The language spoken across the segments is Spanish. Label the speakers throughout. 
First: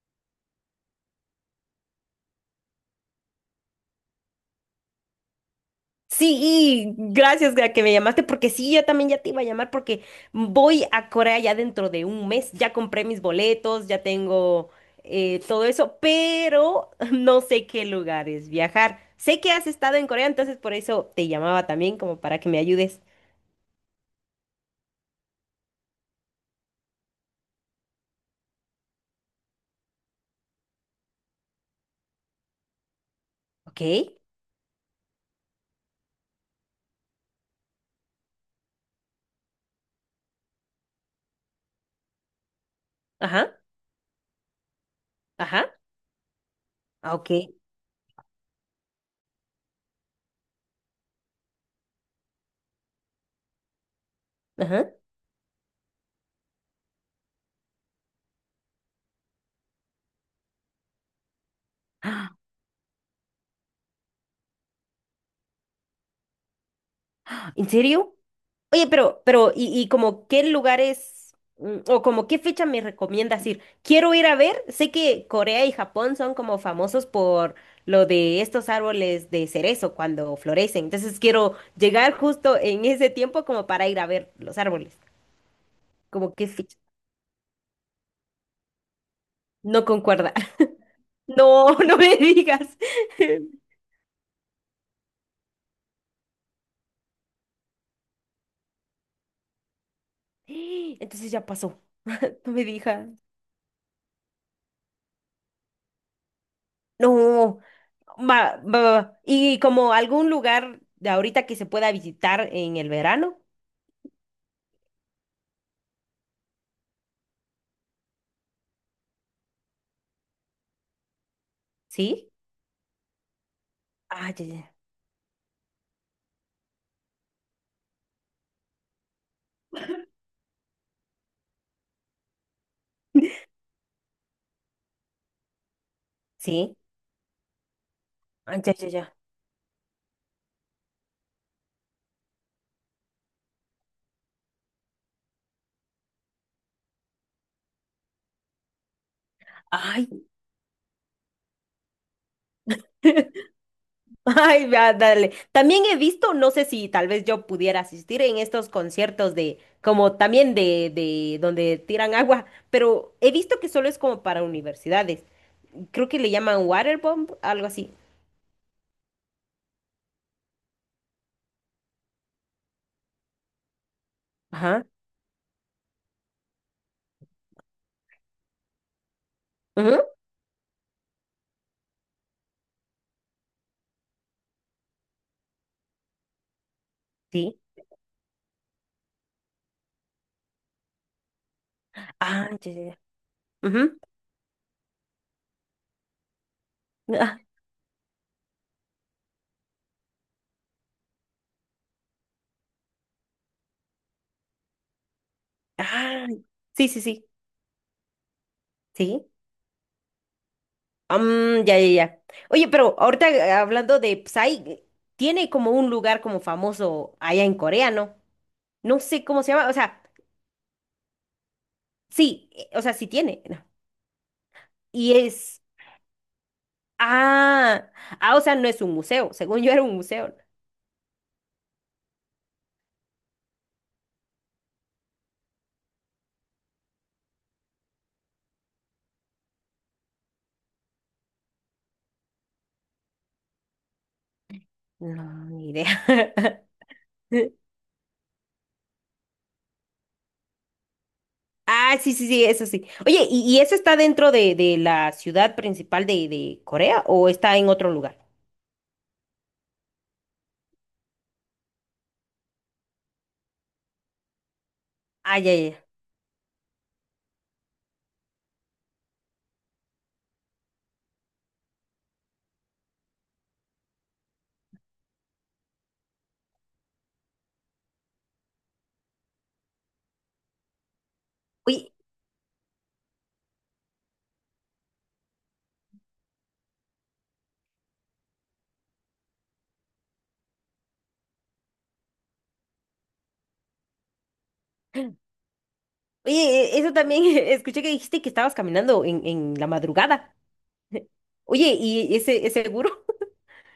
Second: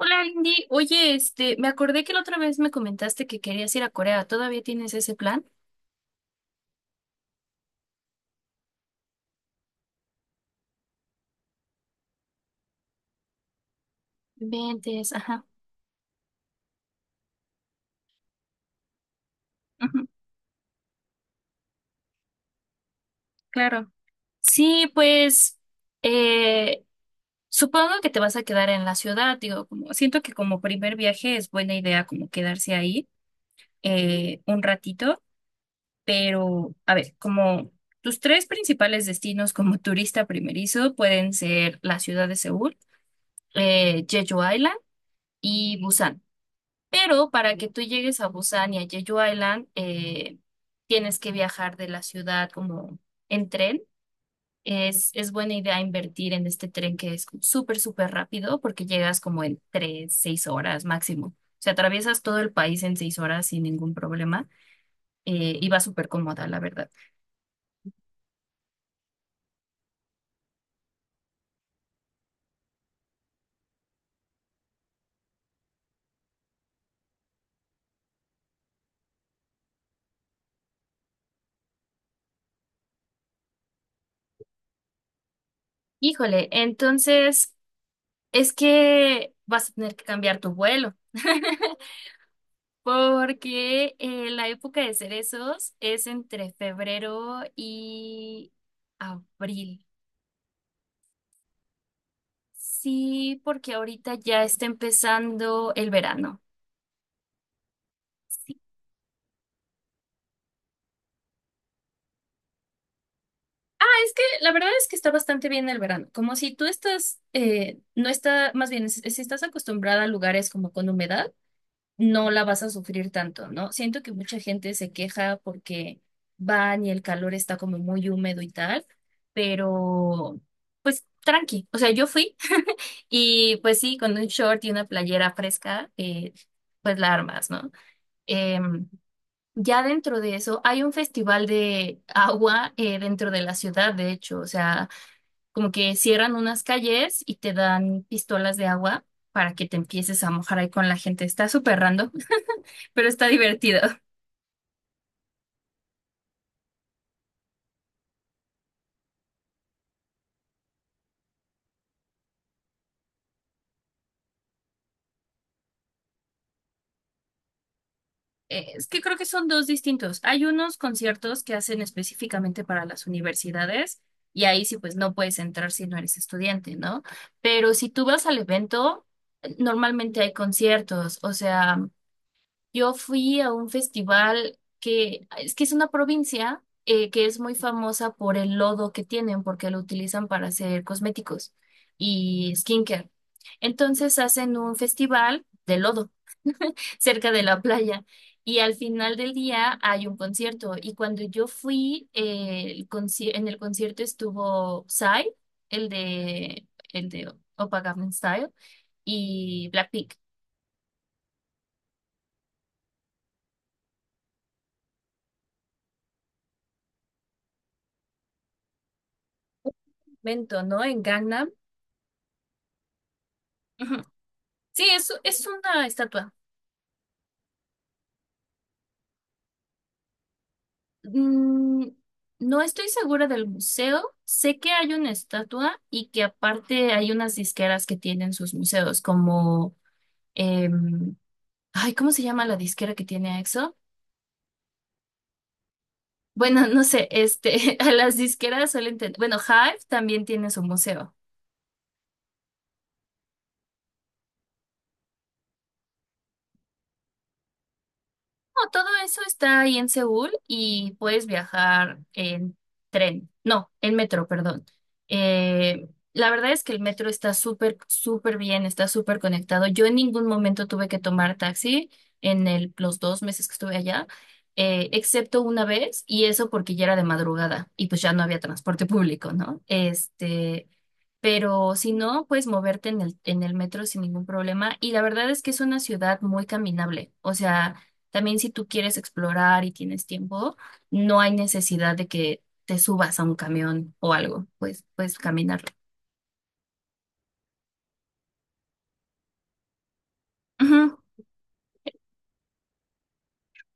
Speaker 1: Hola, Indy. Oye, me acordé que la otra vez me comentaste que querías ir a Corea. ¿Todavía tienes ese plan?
Speaker 2: Sí, y gracias a que me llamaste, porque sí, yo también ya te iba a llamar porque voy a Corea ya dentro de un mes, ya compré mis boletos, ya tengo
Speaker 1: Ventes, ajá.
Speaker 2: todo eso, pero no sé qué lugares viajar. Sé que has estado
Speaker 1: Ujú,
Speaker 2: en Corea, entonces por eso te llamaba también como para que me ayudes.
Speaker 1: claro. Sí, pues, eh, supongo que te vas a quedar en la ciudad. Digo, como, siento que como primer viaje es buena idea como quedarse ahí
Speaker 2: ¿Ok?
Speaker 1: un ratito, pero, a ver, como tus tres principales destinos como turista primerizo pueden ser la ciudad de Seúl,
Speaker 2: Ajá,
Speaker 1: Jeju Island
Speaker 2: ajá,
Speaker 1: y Busan.
Speaker 2: ah,
Speaker 1: Pero
Speaker 2: ok,
Speaker 1: para que tú llegues a Busan y a Jeju Island, tienes que viajar de la ciudad como en tren.
Speaker 2: ajá.
Speaker 1: Es buena idea invertir en este tren que es como súper, súper rápido porque llegas como en 3, 6 horas máximo. O sea, atraviesas todo el país en 6 horas sin ningún problema, y va súper cómoda, la verdad.
Speaker 2: Ah, ¿en serio? Oye, pero, y como qué lugares o como qué fecha me recomiendas ir. Quiero ir a ver, sé que Corea y Japón son como famosos por lo de estos árboles de cerezo cuando florecen. Entonces quiero llegar justo en ese tiempo como para ir a ver los árboles. Como qué
Speaker 1: Híjole,
Speaker 2: fecha.
Speaker 1: entonces es que vas a
Speaker 2: No
Speaker 1: tener que
Speaker 2: concuerda.
Speaker 1: cambiar tu vuelo.
Speaker 2: No, no me digas.
Speaker 1: Porque la época de cerezos es entre febrero y abril.
Speaker 2: Entonces ya pasó. No me digas.
Speaker 1: Sí, porque ahorita ya está empezando el verano.
Speaker 2: No. Va,
Speaker 1: Sí,
Speaker 2: va, va, va. Y como algún lugar de ahorita que se pueda visitar en el verano.
Speaker 1: es que la verdad es que está bastante bien el verano, como si tú estás, no está, más bien, si estás acostumbrada a lugares como con humedad.
Speaker 2: ¿Sí?
Speaker 1: No la vas a sufrir tanto, ¿no? Siento que
Speaker 2: Ah,
Speaker 1: mucha
Speaker 2: ya,
Speaker 1: gente
Speaker 2: ya.
Speaker 1: se queja porque van y el calor está como muy húmedo y tal, pero pues tranqui, o sea, yo fui y pues sí, con un short y una playera fresca,
Speaker 2: Sí.
Speaker 1: pues la armas, ¿no?
Speaker 2: Ah, ya,
Speaker 1: Em,
Speaker 2: ya, ya.
Speaker 1: ya dentro de eso hay un festival de agua, dentro de la ciudad, de hecho, o sea, como que cierran unas calles y te dan pistolas de agua, para que te
Speaker 2: Ay.
Speaker 1: empieces a mojar ahí con la gente. Está súper random, pero está divertido.
Speaker 2: Ay, va, dale. También he visto, no sé si tal vez yo pudiera asistir en estos conciertos de, como también de donde tiran agua, pero he visto que solo es como para universidades. Creo que le llaman waterbomb, algo así.
Speaker 1: Es que creo que son dos distintos. Hay unos conciertos que hacen específicamente para las universidades y ahí sí
Speaker 2: Ajá,
Speaker 1: pues no puedes entrar si no eres estudiante, ¿no? Pero si tú vas al evento,
Speaker 2: ujú,
Speaker 1: normalmente hay conciertos. O sea, yo fui a un festival que es una provincia, que es muy
Speaker 2: sí.
Speaker 1: famosa por el lodo que tienen porque lo utilizan para hacer cosméticos
Speaker 2: Ah,
Speaker 1: y
Speaker 2: ya, ya, ya,
Speaker 1: skincare.
Speaker 2: ujú.
Speaker 1: Entonces hacen un festival de lodo, cerca
Speaker 2: Ah,
Speaker 1: de la playa. Y al final del día hay un concierto. Y cuando yo fui, en el concierto estuvo Psy, el
Speaker 2: ah,
Speaker 1: de,
Speaker 2: sí, sí,
Speaker 1: el
Speaker 2: sí.
Speaker 1: de Oppa Gangnam Style,
Speaker 2: Sí.
Speaker 1: y Blackpink.
Speaker 2: Mm, ya, ya, ya. Oye, pero ahorita hablando de Psy, tiene como un lugar como famoso allá en Corea, ¿no? No sé cómo se llama,
Speaker 1: Mento, ¿no? En Gangnam.
Speaker 2: o sea, sí tiene. ¿No?
Speaker 1: Ujú. Sí, es,
Speaker 2: Y
Speaker 1: es
Speaker 2: es,
Speaker 1: una estatua.
Speaker 2: ah, ah, o sea, no es un museo, según yo era un museo.
Speaker 1: Mm, no estoy segura del museo. Sé que hay una estatua y que aparte hay unas disqueras que tienen sus museos, como... em, ay, ¿cómo se llama la disquera que tiene a EXO?
Speaker 2: No, no, ni idea.
Speaker 1: Bueno, no sé, este, a las disqueras suelen tener, bueno, Hive también tiene su museo.
Speaker 2: Ah, sí, sí, sí, eso sí. Oye, ¿y eso está dentro de la ciudad principal de Corea o está en otro lugar?
Speaker 1: No, todo eso está ahí en Seúl y puedes viajar en tren, no, en metro, perdón.
Speaker 2: Ah, ya, ya, ya.
Speaker 1: La verdad es que el metro está súper, súper bien, está súper conectado. Yo en ningún momento tuve que tomar taxi en los 2 meses que estuve allá, excepto una vez, y eso porque ya era de madrugada y pues ya no había transporte público, ¿no? Este, pero si
Speaker 2: Oye,
Speaker 1: no, puedes moverte en el metro sin ningún problema y la verdad es que es una ciudad muy caminable, o sea... También si tú quieres explorar y tienes tiempo, no hay necesidad de que te subas a un camión o algo, pues puedes caminar.
Speaker 2: eso también, escuché que dijiste que estabas caminando en la madrugada.
Speaker 1: Ujú.
Speaker 2: Oye, ¿y ese gurú?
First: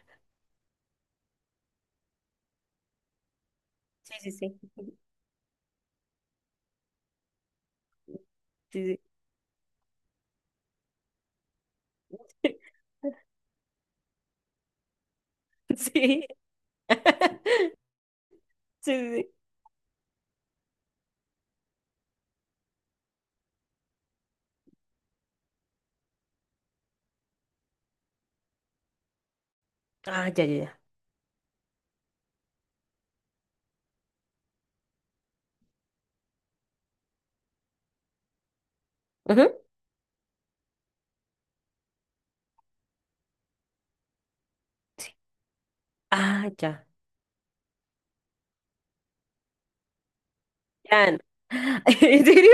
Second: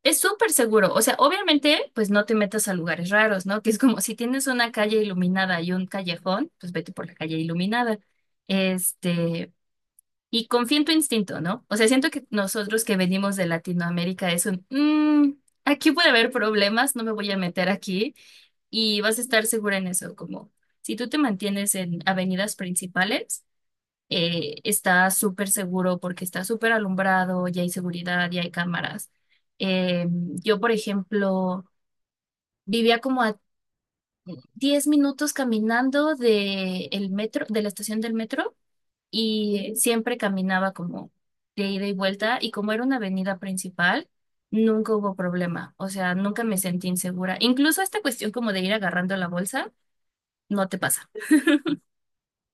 Speaker 1: Es súper seguro, o sea, obviamente, pues no te metas a lugares raros, ¿no? Que es como
Speaker 2: Sí,
Speaker 1: si
Speaker 2: sí,
Speaker 1: tienes una
Speaker 2: sí,
Speaker 1: calle iluminada y un callejón, pues vete por la calle iluminada.
Speaker 2: sí,
Speaker 1: Este, y confía en tu instinto, ¿no? O sea, siento que
Speaker 2: sí,
Speaker 1: nosotros que venimos de Latinoamérica es un, "Mm, aquí puede
Speaker 2: sí,
Speaker 1: haber problemas, no me voy a meter aquí
Speaker 2: sí,
Speaker 1: y vas a
Speaker 2: sí.
Speaker 1: estar segura en eso", como si tú te mantienes en avenidas principales, está súper seguro porque está súper alumbrado, ya hay seguridad, ya hay cámaras. Eh,
Speaker 2: Ah, ya, ya,
Speaker 1: yo, por
Speaker 2: ya.
Speaker 1: ejemplo, vivía como a 10 minutos caminando de el metro, de la estación del metro,
Speaker 2: Ujú.
Speaker 1: y siempre caminaba como de ida y vuelta y como era una avenida principal, nunca hubo problema, o sea, nunca
Speaker 2: Ah,
Speaker 1: me
Speaker 2: ya.
Speaker 1: sentí insegura. Incluso esta cuestión como de ir agarrando la bolsa, no te pasa.
Speaker 2: Ya. No. ¿En serio?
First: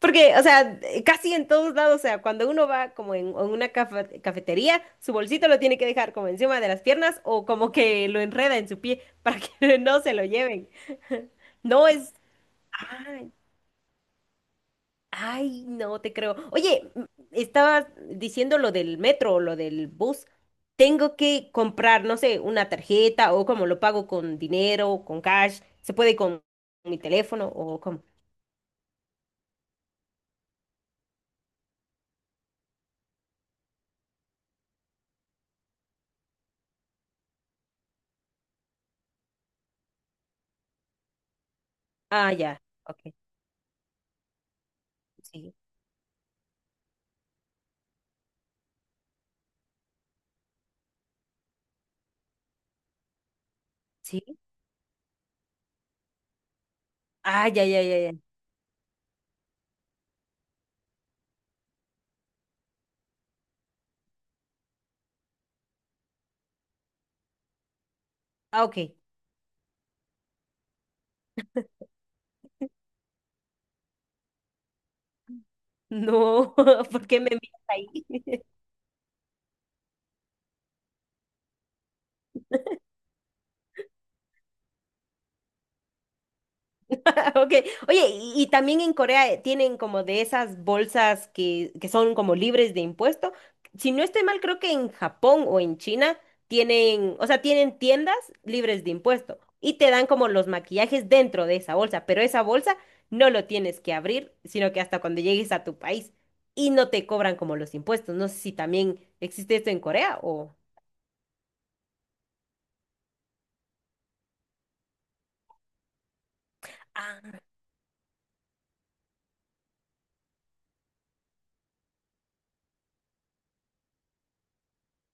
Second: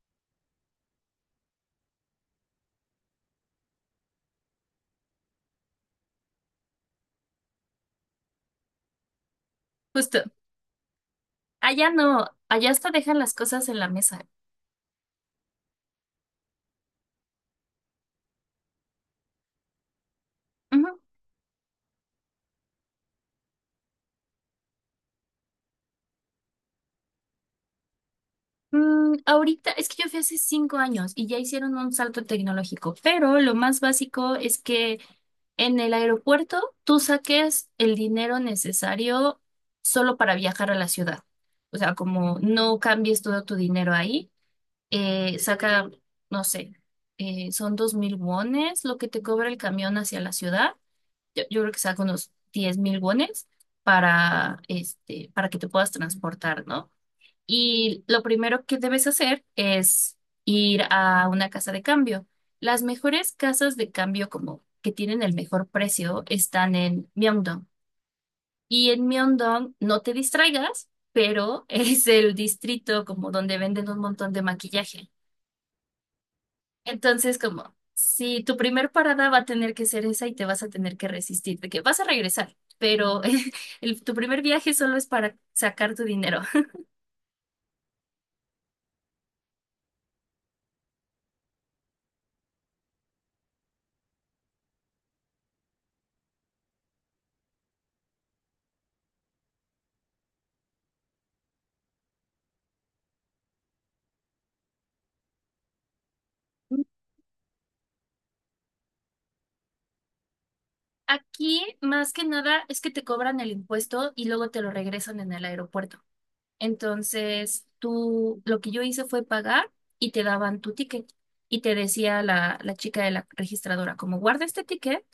Speaker 2: Porque, o sea, casi en todos lados, o sea, cuando uno va como en una cafetería, su bolsito lo tiene que dejar como encima de las piernas o como que lo enreda en su pie para que no se
Speaker 1: Justo,
Speaker 2: lo lleven. No
Speaker 1: allá
Speaker 2: es.
Speaker 1: no, allá hasta dejan
Speaker 2: Ah,
Speaker 1: las cosas en la mesa.
Speaker 2: ay, no te creo. Oye, estabas diciendo lo del metro o lo del bus.
Speaker 1: Ujú.
Speaker 2: Tengo que comprar, no sé, una tarjeta o cómo lo pago con dinero, con cash. ¿Se puede con mi teléfono o cómo?
Speaker 1: Ahorita es que yo fui hace 5 años y ya hicieron un salto tecnológico, pero lo más básico es que en el aeropuerto tú saques el dinero necesario solo para viajar a la ciudad. O sea,
Speaker 2: Ah,
Speaker 1: como
Speaker 2: ya.
Speaker 1: no
Speaker 2: Ok.
Speaker 1: cambies todo tu dinero ahí,
Speaker 2: Sí.
Speaker 1: saca, no sé, son 2000 wones lo que te cobra el camión hacia la ciudad. Yo creo que saca unos 10 000 wones
Speaker 2: Sí.
Speaker 1: para, este, para que te puedas transportar, ¿no?
Speaker 2: Ah, ya, ya, ya,
Speaker 1: Y
Speaker 2: ya.
Speaker 1: lo primero que debes hacer es ir a una casa de cambio. Las mejores casas de cambio como que tienen el mejor precio están en Myeongdong.
Speaker 2: Ah, ok.
Speaker 1: Y en Myeongdong, no te distraigas, pero es el distrito como donde venden un montón de maquillaje.
Speaker 2: No, ¿por qué me
Speaker 1: Entonces,
Speaker 2: envías
Speaker 1: como
Speaker 2: ahí?
Speaker 1: si tu primer parada va a tener que ser esa y te vas a tener que resistir, de que vas a regresar, pero tu primer viaje solo es para sacar tu dinero.
Speaker 2: Ok, oye, y también en Corea tienen como de esas bolsas que son como libres de impuesto. Si no estoy mal, creo que en Japón o en China tienen, o sea, tienen tiendas libres de impuesto y te dan como los maquillajes dentro de esa bolsa, pero esa bolsa no lo tienes que abrir, sino que hasta cuando llegues a tu país y no te cobran como los impuestos. No sé si también existe esto en Corea o.
Speaker 1: Aquí, más que nada, es que te cobran el impuesto y luego te lo regresan en el aeropuerto.
Speaker 2: Ah.
Speaker 1: Entonces, tú, lo que yo hice fue pagar y te daban tu ticket. Y te decía la chica de la registradora, como guarda este ticket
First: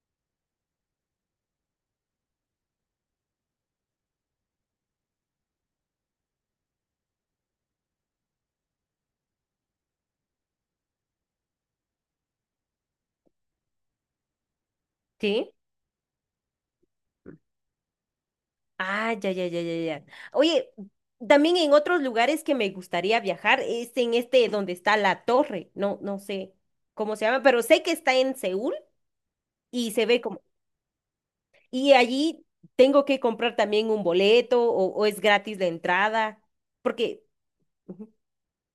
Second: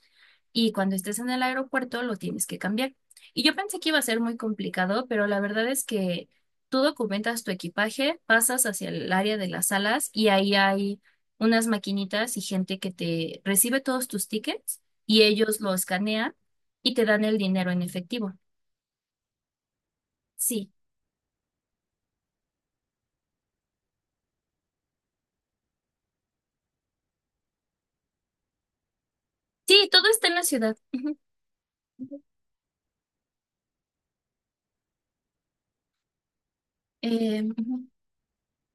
Speaker 1: y cuando estés en el aeropuerto lo tienes que cambiar. Y yo pensé que iba a ser muy complicado, pero la verdad es que tú documentas tu equipaje, pasas hacia el área de las salas y ahí hay unas maquinitas y gente que te recibe todos tus tickets y
Speaker 2: ¿Sí?
Speaker 1: ellos lo escanean y te dan el dinero en efectivo.
Speaker 2: Ah, ya, ya, ya, ya, ya. Oye,
Speaker 1: Sí,
Speaker 2: también en otros lugares que me gustaría viajar es en este donde está la torre. No, no sé cómo se llama, pero sé que está en Seúl
Speaker 1: sí,
Speaker 2: y
Speaker 1: todo
Speaker 2: se ve
Speaker 1: está en
Speaker 2: como.
Speaker 1: la ciudad. Ujú.
Speaker 2: Y allí tengo que comprar también un boleto o es gratis la entrada, porque
Speaker 1: Ujú.
Speaker 2: ujú,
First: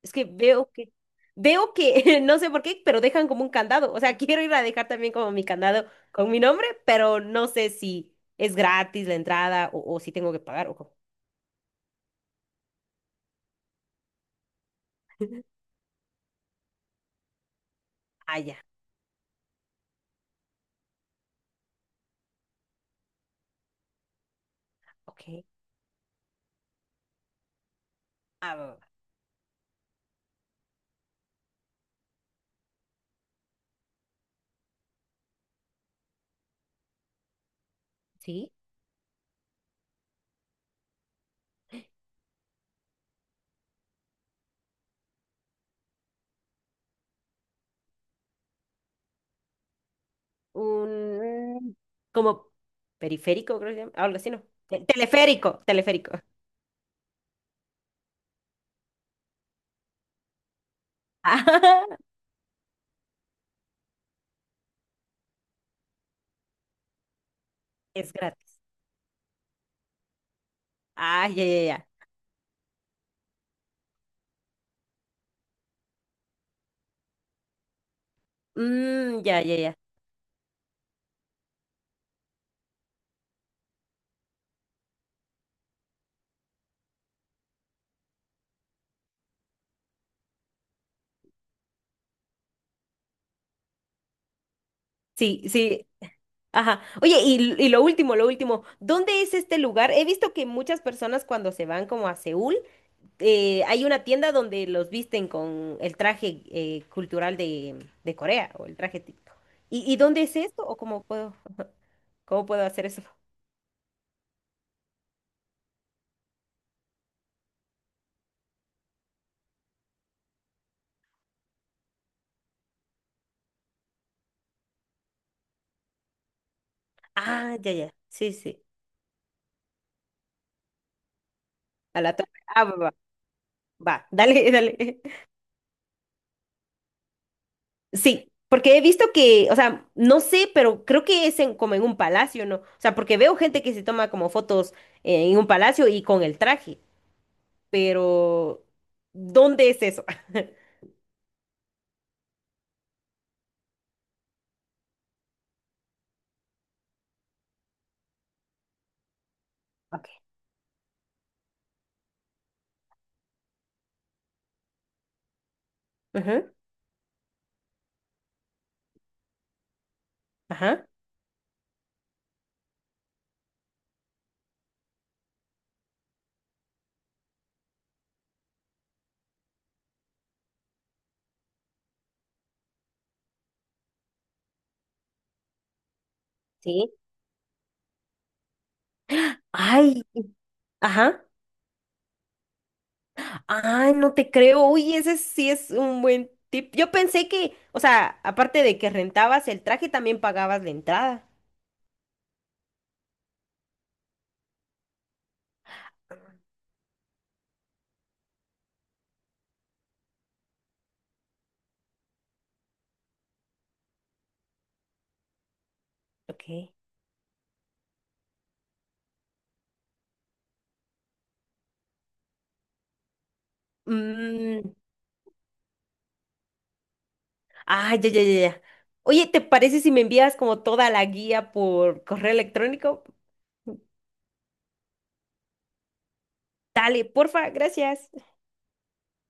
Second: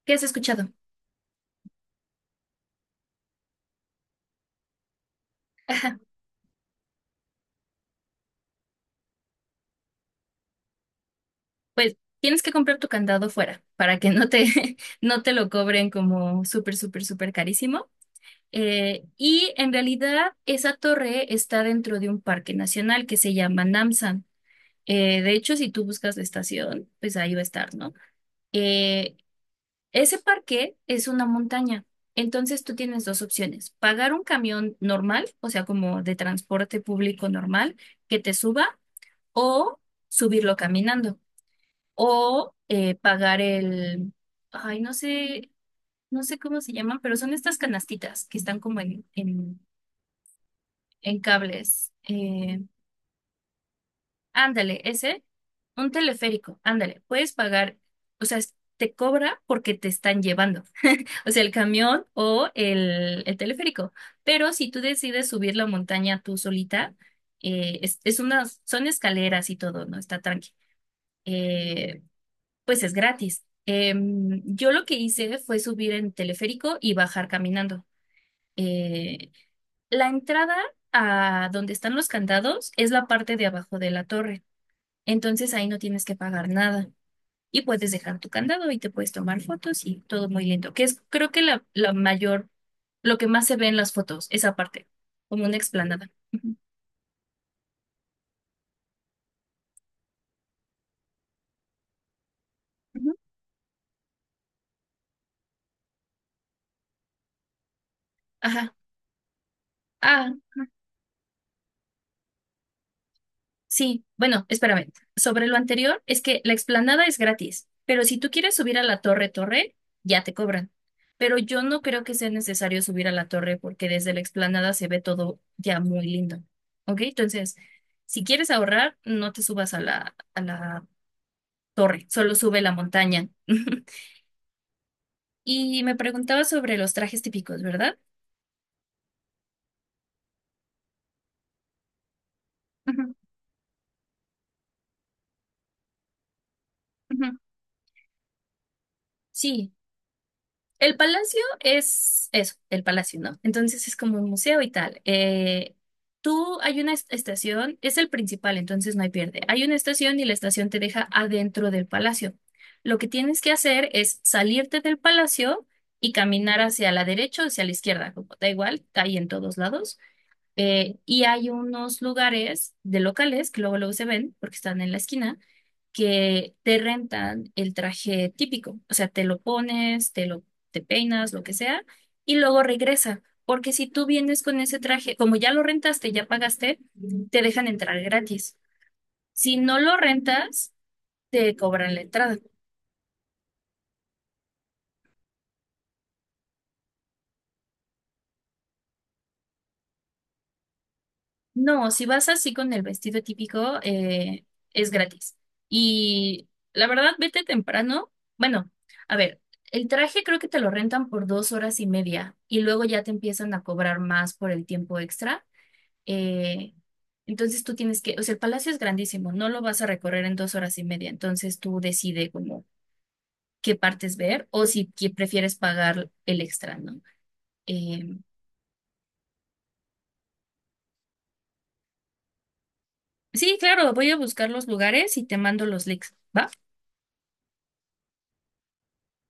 Speaker 2: es
Speaker 1: ¿Qué has
Speaker 2: que
Speaker 1: escuchado?
Speaker 2: veo que no sé por qué, pero dejan como un candado. O sea, quiero ir a dejar también como mi candado
Speaker 1: Ajá.
Speaker 2: con mi nombre, pero no sé si es gratis la entrada o si tengo que pagar o cómo.
Speaker 1: Pues tienes que comprar tu candado fuera para que no te, no te lo cobren como súper, súper, súper carísimo.
Speaker 2: Ah, ya.
Speaker 1: Y en realidad esa torre está dentro de un parque nacional que se llama Namsan. De
Speaker 2: Ok.
Speaker 1: hecho, si tú buscas la estación, pues ahí va a estar, ¿no?
Speaker 2: Ah, va, va, va.
Speaker 1: Eh, Ese parque es una montaña. Entonces tú tienes dos opciones, pagar un camión normal, o sea, como de transporte público normal, que te
Speaker 2: ¿Sí?
Speaker 1: suba, o subirlo caminando, o pagar el, ay, no sé, no sé cómo se llaman, pero son estas canastitas que están como en
Speaker 2: Un
Speaker 1: cables.
Speaker 2: como periférico, creo que se llama. Algo así, ¿no?
Speaker 1: Ándale, ese,
Speaker 2: Teleférico,
Speaker 1: un
Speaker 2: teleférico.
Speaker 1: teleférico, ándale, puedes pagar, o sea, te cobra porque te están llevando, o sea, el
Speaker 2: Ah,
Speaker 1: camión o el teleférico. Pero si tú decides subir la montaña tú solita,
Speaker 2: es gratis.
Speaker 1: son escaleras y todo, ¿no? Está tranqui.
Speaker 2: Ah, ya, ya, ya.
Speaker 1: Eh, pues es gratis. Yo lo que hice fue subir en teleférico y bajar caminando.
Speaker 2: Mm,
Speaker 1: Eh,
Speaker 2: ya, ya, ya.
Speaker 1: La entrada a donde están los candados es la parte de abajo de la torre. Entonces ahí no tienes que pagar nada y puedes dejar tu candado y te puedes tomar fotos y todo muy lindo, que es creo que la mayor, lo que más se ve en las fotos, esa parte,
Speaker 2: Sí,
Speaker 1: como una
Speaker 2: sí.
Speaker 1: explanada. Ujú.
Speaker 2: Ajá. Oye, y lo último, lo último. ¿Dónde es este lugar? He visto que muchas personas cuando se van como a Seúl,
Speaker 1: Ujú.
Speaker 2: hay una tienda donde los visten con el traje cultural de Corea o
Speaker 1: Ajá.
Speaker 2: el traje típico. ¿Y dónde
Speaker 1: Ah,
Speaker 2: es esto? ¿O cómo puedo hacer eso?
Speaker 1: sí, bueno, espérame. Sobre lo anterior, es que la explanada es gratis, pero si tú quieres subir a la torre, torre, ya te cobran. Pero yo no creo que sea necesario subir a la torre porque desde la explanada se ve todo ya muy lindo. ¿Ok? Entonces,
Speaker 2: Ah, ya, ya.
Speaker 1: si
Speaker 2: Sí,
Speaker 1: quieres
Speaker 2: sí.
Speaker 1: ahorrar, no te subas a la
Speaker 2: A
Speaker 1: torre,
Speaker 2: la torre.
Speaker 1: solo sube
Speaker 2: Ah,
Speaker 1: la
Speaker 2: va, va,
Speaker 1: montaña.
Speaker 2: va. Dale, dale.
Speaker 1: Y me preguntaba sobre los trajes típicos, ¿verdad?
Speaker 2: Sí, porque he visto que, o sea, no sé, pero creo que es como en un palacio, ¿no? O sea,
Speaker 1: Ujú,
Speaker 2: porque veo gente que se toma como fotos en un palacio y con el traje,
Speaker 1: ujú.
Speaker 2: pero ¿dónde
Speaker 1: Sí.
Speaker 2: es eso?
Speaker 1: El palacio es eso, el palacio, ¿no? Entonces es como un museo y tal. Tú hay una estación, es el principal, entonces no hay pierde. Hay una
Speaker 2: Ok.
Speaker 1: estación y la estación te deja adentro del palacio. Lo que tienes que hacer es salirte del palacio y
Speaker 2: Ujú,
Speaker 1: caminar hacia la derecha o hacia la izquierda, como da igual, hay en todos lados.
Speaker 2: ajá.
Speaker 1: Y hay unos lugares de locales que luego luego se ven porque están en la esquina, que te rentan el traje típico, o sea, te lo pones, te peinas, lo que sea, y luego regresa, porque si tú vienes con ese traje, como ya lo rentaste, ya pagaste,
Speaker 2: Sí.
Speaker 1: te dejan entrar gratis. Si no lo
Speaker 2: Ay,
Speaker 1: rentas,
Speaker 2: ajá.
Speaker 1: te cobran la entrada.
Speaker 2: Ay, no te creo. Uy, ese sí es un buen tip. Yo pensé que, o sea, aparte de que rentabas el traje, también pagabas la entrada.
Speaker 1: No, si vas así con el vestido típico, es gratis. Y la verdad, vete temprano. Bueno, a ver, el traje creo que te lo rentan por 2 horas y media y luego ya te empiezan a cobrar más por el tiempo extra.
Speaker 2: Ok.
Speaker 1: Eh, entonces tú tienes que, o sea, el palacio es grandísimo, no lo vas a recorrer en 2 horas y media, entonces tú decides como qué partes ver o
Speaker 2: Mm,
Speaker 1: si prefieres pagar el extra, ¿no?
Speaker 2: ah, ya,
Speaker 1: Eh,
Speaker 2: ya, ya, ya. Oye, ¿te parece si me envías como toda la guía por correo electrónico?
Speaker 1: sí, claro, voy a buscar los lugares y te mando los links, ¿va?
Speaker 2: Dale, porfa, gracias.